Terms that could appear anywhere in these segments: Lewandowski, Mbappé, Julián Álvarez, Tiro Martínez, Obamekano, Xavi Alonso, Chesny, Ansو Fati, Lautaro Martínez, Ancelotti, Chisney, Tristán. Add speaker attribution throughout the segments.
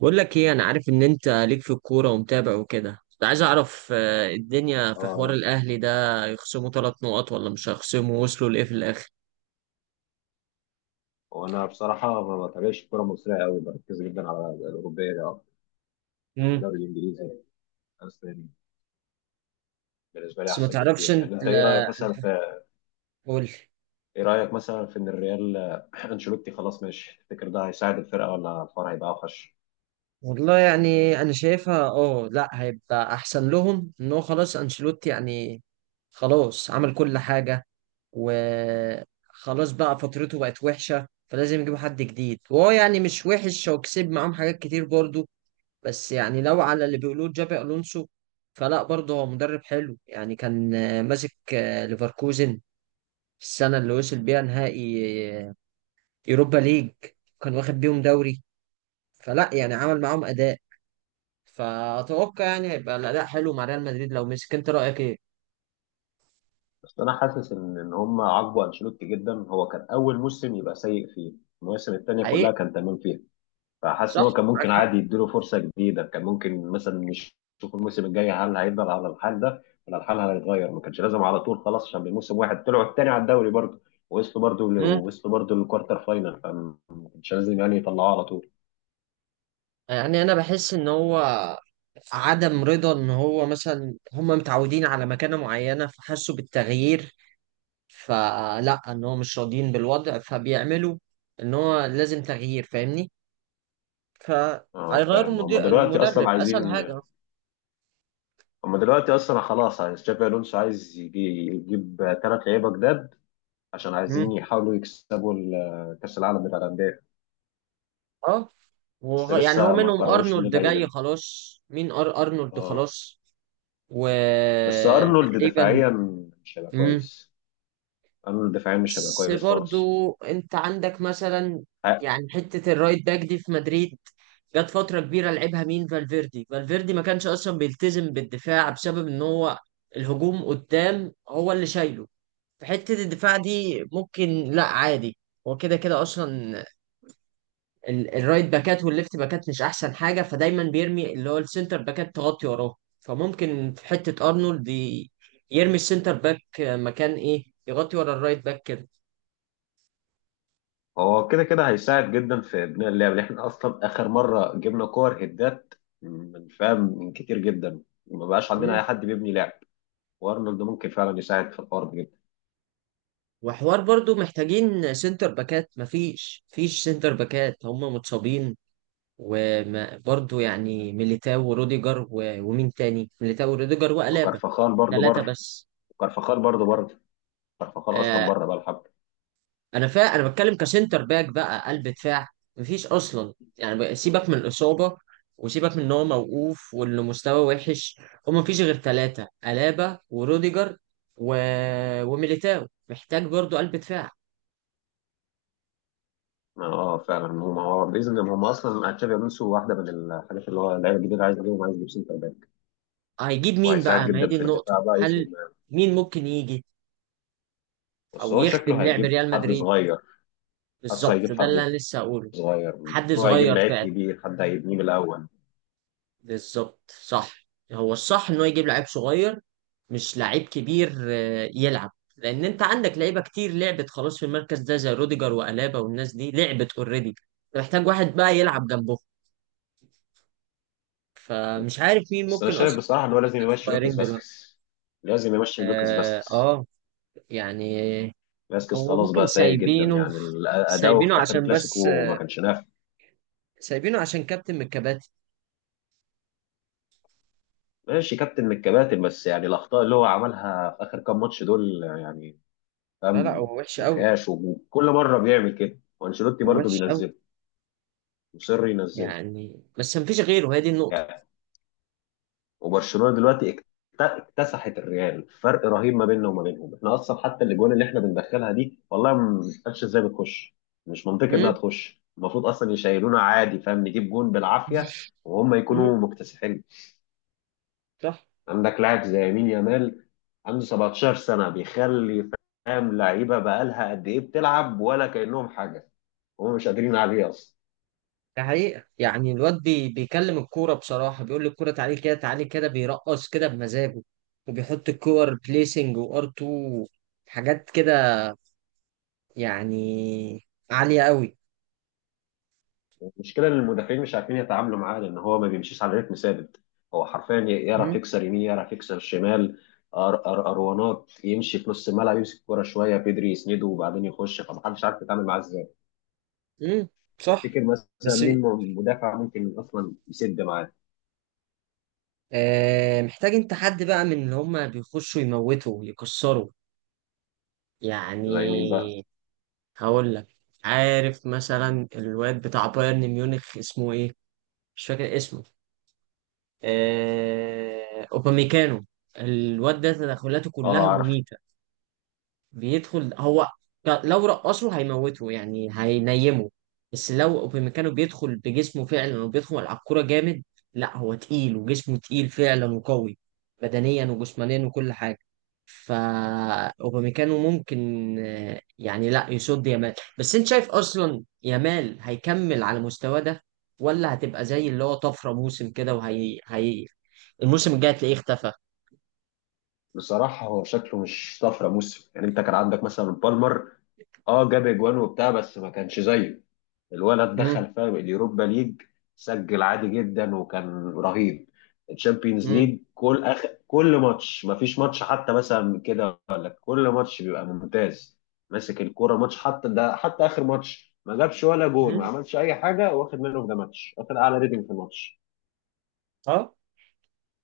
Speaker 1: بقول لك ايه، انا عارف ان انت ليك في الكوره ومتابع وكده. كنت عايز اعرف الدنيا في حوار
Speaker 2: اه.
Speaker 1: الاهلي ده يخصموا ثلاث نقط ولا مش هيخصموا، وصلوا لايه في الاخر؟
Speaker 2: وانا بصراحه ما بتابعش الكره المصريه قوي، بركز جدا على الاوروبيه ده أكتر. يعني
Speaker 1: امم
Speaker 2: الدوري الانجليزي الاسباني بالنسبه لي
Speaker 1: بس ما
Speaker 2: احسن
Speaker 1: تعرفش
Speaker 2: بكتير،
Speaker 1: انت،
Speaker 2: يعني انت ايه
Speaker 1: لا،
Speaker 2: رايك مثلا في
Speaker 1: قول.
Speaker 2: ايه رايك مثلا في ان الريال انشيلوتي خلاص ماشي، تفتكر ده هيساعد الفرقه ولا الفرع هيبقى اوحش؟
Speaker 1: والله يعني انا شايفها، اه لا هيبقى احسن لهم ان هو خلاص انشيلوتي، يعني خلاص عمل كل حاجه وخلاص بقى، فترته بقت وحشه فلازم يجيبوا حد جديد، وهو يعني مش وحش وكسب معاهم حاجات كتير برضو. بس يعني لو على اللي بيقولوه جابي الونسو، فلا برضه هو مدرب حلو يعني. كان ماسك ليفركوزن في السنه اللي وصل بيها نهائي آه، يوروبا ليج، كان واخد بيهم دوري، فلا يعني عمل معاهم اداء. فاتوقع يعني هيبقى الاداء حلو مع ريال مدريد لو مسك. انت رايك ايه؟
Speaker 2: بس انا حاسس ان هم عاقبوا انشيلوتي جدا، هو كان اول موسم يبقى سيء فيه، المواسم الثانيه كلها
Speaker 1: حقيقي.
Speaker 2: كان تمام فيها. فحاسس ان
Speaker 1: صح،
Speaker 2: هو كان
Speaker 1: معاك
Speaker 2: ممكن
Speaker 1: حق.
Speaker 2: عادي يديله فرصه جديده، كان ممكن مثلا نشوف الموسم الجاي هل هيفضل على الحال ده ولا الحال هيتغير. ما كانش لازم على طول خلاص، عشان بموسم واحد طلعوا التاني على الدوري برضه ووصلوا برضه
Speaker 1: مم.
Speaker 2: ووصلوا برضه للكوارتر فاينل، فما كانش لازم يعني يطلعوه على طول.
Speaker 1: يعني انا بحس ان هو عدم رضا، ان هو مثلا هم متعودين على مكانة معينة فحسوا بالتغيير، فلا ان هو مش راضيين بالوضع فبيعملوا ان هو لازم تغيير، فاهمني؟
Speaker 2: اه
Speaker 1: فهيغيروا
Speaker 2: فاهم، هم
Speaker 1: المدير
Speaker 2: دلوقتي
Speaker 1: المدرب،
Speaker 2: اصلا
Speaker 1: اسهل
Speaker 2: عايزين
Speaker 1: حاجه.
Speaker 2: هم دلوقتي اصلا خلاص عايز تشافي الونسو، عايز يجيب ثلاث لعيبه جداد عشان عايزين
Speaker 1: مم.
Speaker 2: يحاولوا يكسبوا كاس العالم بتاع الانديه.
Speaker 1: اه.
Speaker 2: بس
Speaker 1: يعني هو
Speaker 2: لسه ما
Speaker 1: منهم
Speaker 2: قرروش مين
Speaker 1: ارنولد
Speaker 2: اللعيبه
Speaker 1: جاي
Speaker 2: دي.
Speaker 1: خلاص، مين ارنولد
Speaker 2: اه،
Speaker 1: خلاص.
Speaker 2: بس ارنولد
Speaker 1: وتقريبا.
Speaker 2: دفاعيا مش هيبقى كويس، ارنولد دفاعيا مش هيبقى
Speaker 1: بس
Speaker 2: كويس خالص.
Speaker 1: برضو انت عندك مثلا،
Speaker 2: ه-
Speaker 1: يعني حتة الرايت باك دي في مدريد جت فترة كبيرة لعبها مين، فالفيردي. ما كانش اصلا بيلتزم بالدفاع بسبب ان هو الهجوم قدام هو اللي شايله. في حتة الدفاع دي ممكن لا عادي، هو كده كده اصلا الرايت باكات والليفت باكات مش احسن حاجة، فدايما بيرمي اللي هو السنتر باكات تغطي وراه. فممكن في حتة ارنولد يرمي السنتر باك مكان ايه، يغطي ورا الرايت باك كده.
Speaker 2: هو كده كده هيساعد جدا في بناء اللعب، لأن احنا اصلا اخر مره جبنا كور هدات من فاهم من كتير جدا، ما بقاش عندنا اي حد بيبني لعب. وارنولد ممكن فعلا يساعد في الحوار ده جدا.
Speaker 1: وحوار برضو محتاجين سنتر باكات، مفيش سنتر باكات، هم متصابين. وبرضو يعني ميليتاو وروديجر ومين تاني، ميليتاو وروديجر وألابا.
Speaker 2: وكارفخال برضه
Speaker 1: ثلاثة
Speaker 2: بره
Speaker 1: بس.
Speaker 2: كارفخال برضه بره كارفخال اصلا
Speaker 1: آه.
Speaker 2: بره بقى الحب.
Speaker 1: أنا بتكلم كسنتر باك بقى، قلب دفاع. مفيش أصلا يعني سيبك من الإصابة، وسيبك من إن هو موقوف وإنه مستواه وحش. هم مفيش غير ثلاثة، ألابا وروديجر و... وميليتاو، محتاج برضو قلب دفاع.
Speaker 2: اه فعلا، هم هو باذن الله هم اصلا تشابي الونسو واحده من الحاجات اللي هو اللعيبه الجديده عايز يجيبهم، عايز يجيب سنتر باك
Speaker 1: هيجيب مين
Speaker 2: وهيساعد
Speaker 1: بقى؟ ما هي
Speaker 2: جدا
Speaker 1: دي
Speaker 2: في الدفاع
Speaker 1: النقطة.
Speaker 2: بقى
Speaker 1: هل
Speaker 2: يسند.
Speaker 1: مين ممكن يجي
Speaker 2: بس
Speaker 1: او
Speaker 2: هو شكله
Speaker 1: يخدم لعب
Speaker 2: هيجيب
Speaker 1: ريال
Speaker 2: حد
Speaker 1: مدريد؟
Speaker 2: صغير، حاسه
Speaker 1: بالظبط،
Speaker 2: هيجيب
Speaker 1: ده اللي
Speaker 2: حد
Speaker 1: انا لسه هقوله.
Speaker 2: صغير،
Speaker 1: حد
Speaker 2: هو هيجيب
Speaker 1: صغير
Speaker 2: لعيب
Speaker 1: فعلا.
Speaker 2: كبير، حد هيبنيه من الاول.
Speaker 1: بالظبط صح. هو الصح انه يجيب لعيب صغير، مش لعيب كبير يلعب. لان انت عندك لعيبه كتير لعبت خلاص في المركز ده، زي روديجر والابا والناس دي لعبت اوريدي. محتاج واحد بقى يلعب جنبه، فمش عارف مين
Speaker 2: بس انا
Speaker 1: ممكن
Speaker 2: شايف
Speaker 1: اصلا.
Speaker 2: بصراحه ان هو لازم
Speaker 1: باكات
Speaker 2: يمشي لوكس
Speaker 1: صغيرين دلوقتي.
Speaker 2: باسكس لازم يمشي لوكس
Speaker 1: اه,
Speaker 2: باسكس
Speaker 1: آه. يعني.
Speaker 2: باسكس
Speaker 1: هو
Speaker 2: خلاص
Speaker 1: ممكن
Speaker 2: بقى سيء جدا،
Speaker 1: سايبينه،
Speaker 2: يعني اداؤه في
Speaker 1: سايبينه
Speaker 2: اخر
Speaker 1: عشان بس
Speaker 2: كلاسيكو ما كانش نافع.
Speaker 1: سايبينه عشان كابتن من الكباتن.
Speaker 2: ماشي، كابتن من الكباتن، بس يعني الاخطاء اللي هو عملها في اخر كام ماتش دول يعني
Speaker 1: لا لا،
Speaker 2: فاهم
Speaker 1: هو وحش
Speaker 2: ما
Speaker 1: قوي.
Speaker 2: فيهاش. وكل مره بيعمل كده وانشيلوتي
Speaker 1: هو
Speaker 2: برضه
Speaker 1: وحش قوي.
Speaker 2: بينزله، مصر ينزله
Speaker 1: يعني بس مفيش غيره، هي دي النقطة.
Speaker 2: يعني. وبرشلونه دلوقتي اكتسحت الريال، فرق رهيب ما بيننا وما بينهم. احنا اصلا حتى الاجوان اللي احنا بندخلها دي والله ما بنفهمش ازاي بتخش، مش منطقي انها
Speaker 1: مم.
Speaker 2: تخش، المفروض اصلا يشيلونا عادي فاهم، نجيب جون بالعافيه وهم
Speaker 1: مم.
Speaker 2: يكونوا مكتسحين.
Speaker 1: صح.
Speaker 2: عندك لاعب زي يمين يامال، عنده 17 سنه بيخلي فاهم لعيبه بقالها قد ايه بتلعب ولا كانهم حاجه، هم مش قادرين عليه اصلا.
Speaker 1: ده حقيقة، يعني الواد بي بيكلم الكورة بصراحة، بيقول الكورة تعالي كده تعالي كده، بيرقص كده بمزاجه وبيحط الكور بليسنج وار 2، حاجات كده، يعني عالية قوي.
Speaker 2: المشكله ان المدافعين مش عارفين يتعاملوا معاه لان هو ما بيمشيش على رتم ثابت، هو حرفيا يعرف
Speaker 1: مم.
Speaker 2: يكسر يمين، يعرف يكسر شمال. أر أر أروانات يمشي في نص الملعب، يمسك الكوره شويه بيدري يسنده وبعدين يخش، فمحدش عارف يتعامل معاه ازاي.
Speaker 1: مم. صح.
Speaker 2: تفتكر مثلا
Speaker 1: بس
Speaker 2: مين مدافع ممكن اصلا يسد معاه؟
Speaker 1: آه محتاج انت حد بقى من اللي هما بيخشوا يموتوا يكسروا،
Speaker 2: زي مين بقى؟
Speaker 1: يعني. هقول لك، عارف مثلا الواد بتاع بايرن ميونخ اسمه ايه؟ مش فاكر اسمه. اوباميكانو. الواد ده تدخلاته كلها
Speaker 2: اه عارف.
Speaker 1: مميتة. بيدخل هو، لو رقصه هيموته يعني هينيمه. بس لو اوبامكانو بيدخل بجسمه فعلا وبيدخل على الكوره جامد، لا هو تقيل وجسمه تقيل فعلا وقوي، بدنيا وجسمانيا وكل حاجه. فا اوبامكانو ممكن يعني لا يصد يامال. بس انت شايف اصلا يامال هيكمل على المستوى ده، ولا هتبقى زي اللي هو طفره موسم كده وهي هي، الموسم الجاي هتلاقيه اختفى؟
Speaker 2: بصراحه هو شكله مش طفره موسم، يعني انت كان عندك مثلا بالمر، اه جاب اجوان وبتاع بس ما كانش زيه. الولد
Speaker 1: مم.
Speaker 2: دخل فاهم اليوروبا ليج، سجل عادي جدا وكان رهيب. الشامبيونز
Speaker 1: مم.
Speaker 2: ليج كل كل ماتش، ما فيش ماتش حتى مثلا كده ولا كل ماتش بيبقى ممتاز، ماسك الكوره ماتش حتى ده، حتى اخر ماتش ما جابش ولا جول، ما
Speaker 1: مم.
Speaker 2: عملش اي حاجه، واخد منه في ده ماتش واخد اعلى ريتنج في الماتش.
Speaker 1: اه.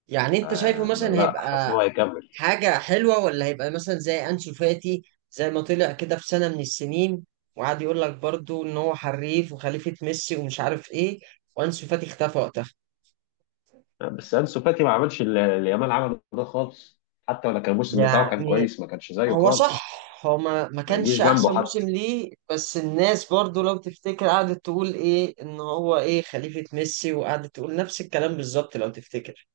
Speaker 1: يعني انت شايفه
Speaker 2: آه ما
Speaker 1: مثلا
Speaker 2: لا، حاسس ان
Speaker 1: هيبقى
Speaker 2: هو هيكمل.
Speaker 1: حاجة حلوة، ولا هيبقى مثلا زي أنسو فاتي، زي ما طلع كده في سنة من السنين وقعد يقول لك برضو إن هو حريف وخليفة ميسي ومش عارف إيه، وأنسو فاتي اختفى وقتها.
Speaker 2: بس انسو فاتي ما عملش اللي يامال عمله ده خالص، حتى ولا كان الموسم بتاعه كان
Speaker 1: يعني
Speaker 2: كويس، ما كانش زيه
Speaker 1: هو صح،
Speaker 2: خالص،
Speaker 1: هو ما
Speaker 2: ما يجيش
Speaker 1: كانش أحسن
Speaker 2: جنبه
Speaker 1: موسم
Speaker 2: حتى.
Speaker 1: ليه، بس الناس برضو لو تفتكر قعدت تقول إيه، إن هو إيه خليفة ميسي، وقعدت تقول نفس الكلام بالظبط لو تفتكر.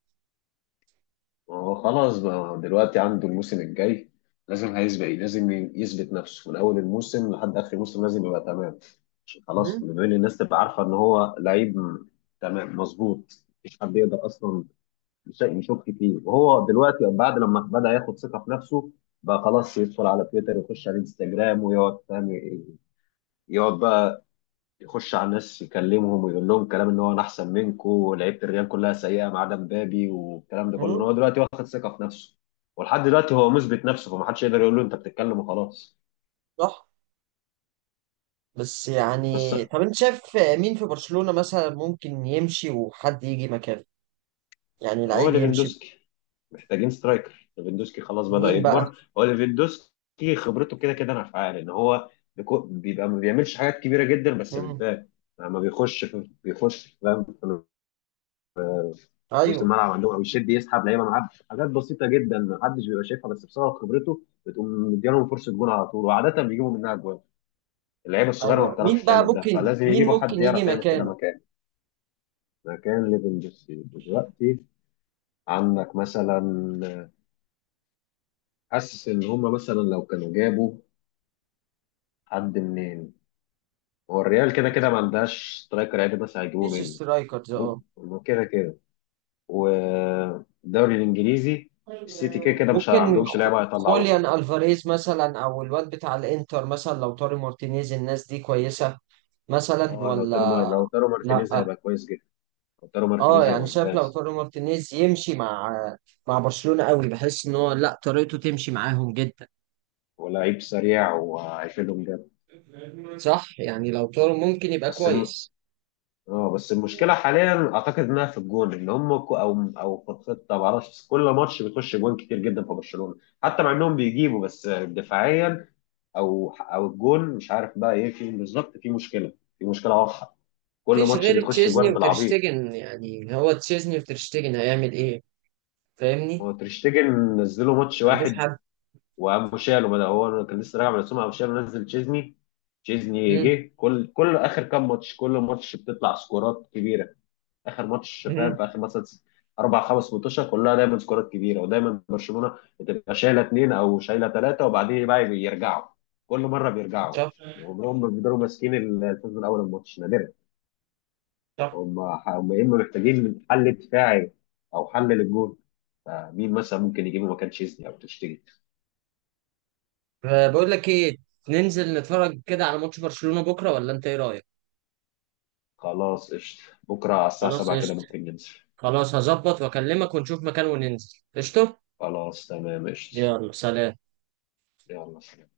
Speaker 2: هو خلاص بقى دلوقتي عنده الموسم الجاي لازم هيسبق، لازم يثبت نفسه من اول الموسم لحد اخر الموسم، لازم يبقى تمام، عشان خلاص
Speaker 1: مم،
Speaker 2: بين الناس تبقى عارفه ان هو لعيب تمام مظبوط، مفيش حد يقدر اصلا يشك فيه. وهو دلوقتي بعد لما بدا ياخد ثقه في نفسه بقى خلاص، يدخل على تويتر ويخش على انستجرام ويقعد فاهم، يقعد بقى يخش على الناس يكلمهم ويقول لهم كلام ان هو انا احسن منكم ولعيبه الريال كلها سيئه ما عدا مبابي، والكلام ده كله إن
Speaker 1: مم،
Speaker 2: هو دلوقتي واخد ثقه في نفسه. ولحد دلوقتي هو مثبت نفسه، فما حدش يقدر يقول له انت بتتكلم وخلاص.
Speaker 1: صح. بس
Speaker 2: بس
Speaker 1: يعني طب أنت شايف مين في برشلونة مثلا ممكن يمشي وحد يجي مكانه، يعني
Speaker 2: هو
Speaker 1: لعيب يمشي؟
Speaker 2: ليفاندوسكي، محتاجين سترايكر، ليفاندوسكي خلاص بدأ
Speaker 1: مين بقى؟
Speaker 2: يكبر. هو ليفاندوسكي خبرته كده كده نافعه، ان هو بيبقى ما بيعملش حاجات كبيره جدا بس
Speaker 1: مم.
Speaker 2: بتبان لما بيخش في، بيخش فاهم نص
Speaker 1: ايوه.
Speaker 2: الملعب عندهم او يشد يسحب لعيبه معاه، حاجات بسيطه جدا محدش بيبقى شايفها بس بسبب خبرته بتقوم مديلهم فرصه جول على طول، وعاده بيجيبوا منها جوان. اللعيبه الصغيره ما
Speaker 1: ايوه مين
Speaker 2: بتعرفش
Speaker 1: بقى
Speaker 2: تعمل ده،
Speaker 1: ممكن،
Speaker 2: فلازم
Speaker 1: مين
Speaker 2: يجيبوا حد
Speaker 1: ممكن يجي
Speaker 2: يعرف يعمل كده
Speaker 1: مكانه؟
Speaker 2: مكان، مكان ليفاندوسكي دلوقتي. عندك مثلا، حاسس ان هم مثلا لو كانوا جابوا حد منين. هو الريال كده كده ما عندهاش سترايكر عادي، بس هيجيبوه
Speaker 1: مفيش
Speaker 2: منه
Speaker 1: سترايكرز اه.
Speaker 2: ممكن كده كده، والدوري الانجليزي السيتي كده كده مش
Speaker 1: ممكن
Speaker 2: عندهمش لعيبه
Speaker 1: خوليان
Speaker 2: هيطلعوها.
Speaker 1: الفاريز مثلا، او الواد بتاع الانتر مثلا، لو طاري مارتينيز، الناس دي كويسه مثلا
Speaker 2: اه لو
Speaker 1: ولا
Speaker 2: لو تيرو
Speaker 1: لا؟
Speaker 2: مارتينيز هيبقى كويس جدا، لو تيرو
Speaker 1: اه
Speaker 2: مارتينيز هيبقى
Speaker 1: يعني شايف لو
Speaker 2: ممتاز،
Speaker 1: طاري مارتينيز يمشي مع مع برشلونه قوي، بحس ان هو لا طريقته تمشي معاهم جدا.
Speaker 2: ولعيب سريع وهيفيدهم جامد.
Speaker 1: صح يعني لو طارو ممكن يبقى
Speaker 2: بس الم...
Speaker 1: كويس.
Speaker 2: اه، بس المشكله حاليا اعتقد انها في الجون، ان هم او في الخطه ما اعرفش، كل ماتش بيخش جوان كتير جدا في برشلونه حتى مع انهم بيجيبوا، بس دفاعيا او او الجون مش عارف بقى ايه فيهم بالظبط. في مشكله واضحه، كل
Speaker 1: مفيش
Speaker 2: ماتش
Speaker 1: غير
Speaker 2: بيخش
Speaker 1: تشيزني
Speaker 2: جوان بالعبيط.
Speaker 1: وترشتجن، يعني هو تشيزني وترشتجن هيعمل ايه؟ فاهمني.
Speaker 2: هو تريشتجن نزله ماتش
Speaker 1: ما عندوش
Speaker 2: واحد،
Speaker 1: حد.
Speaker 2: وابو شالو بدأ، هو كان لسه راجع من السومه. ابو شالو نزل تشيزني، تشيزني
Speaker 1: مم.
Speaker 2: جه كل اخر كام ماتش، كل ماتش بتطلع سكورات كبيره، اخر ماتش فاهم
Speaker 1: مم.
Speaker 2: في اخر مثلا اربع خمس ماتشات كلها دايما سكورات كبيره، ودايما برشلونه بتبقى شايله اثنين او شايله ثلاثه وبعدين بقى بيرجعوا، كل مره بيرجعوا،
Speaker 1: صح.
Speaker 2: عمرهم ما بيقدروا ماسكين الفوز من اول الماتش، نادرا.
Speaker 1: صح.
Speaker 2: هم هم يا اما محتاجين من حل دفاعي او حل للجون. فمين مثلا ممكن يجيبه مكان تشيزني او تشتري؟
Speaker 1: بقول لك ايه، ننزل نتفرج كده على ماتش برشلونة بكرة، ولا انت ايه رأيك؟
Speaker 2: خلاص قشطة، بكرة على الساعة
Speaker 1: خلاص
Speaker 2: 7 كده
Speaker 1: قشطة.
Speaker 2: ممكن ننزل.
Speaker 1: خلاص هظبط واكلمك ونشوف مكان وننزل، قشطة.
Speaker 2: خلاص تمام قشطة.
Speaker 1: يلا سلام.
Speaker 2: يلا سلام.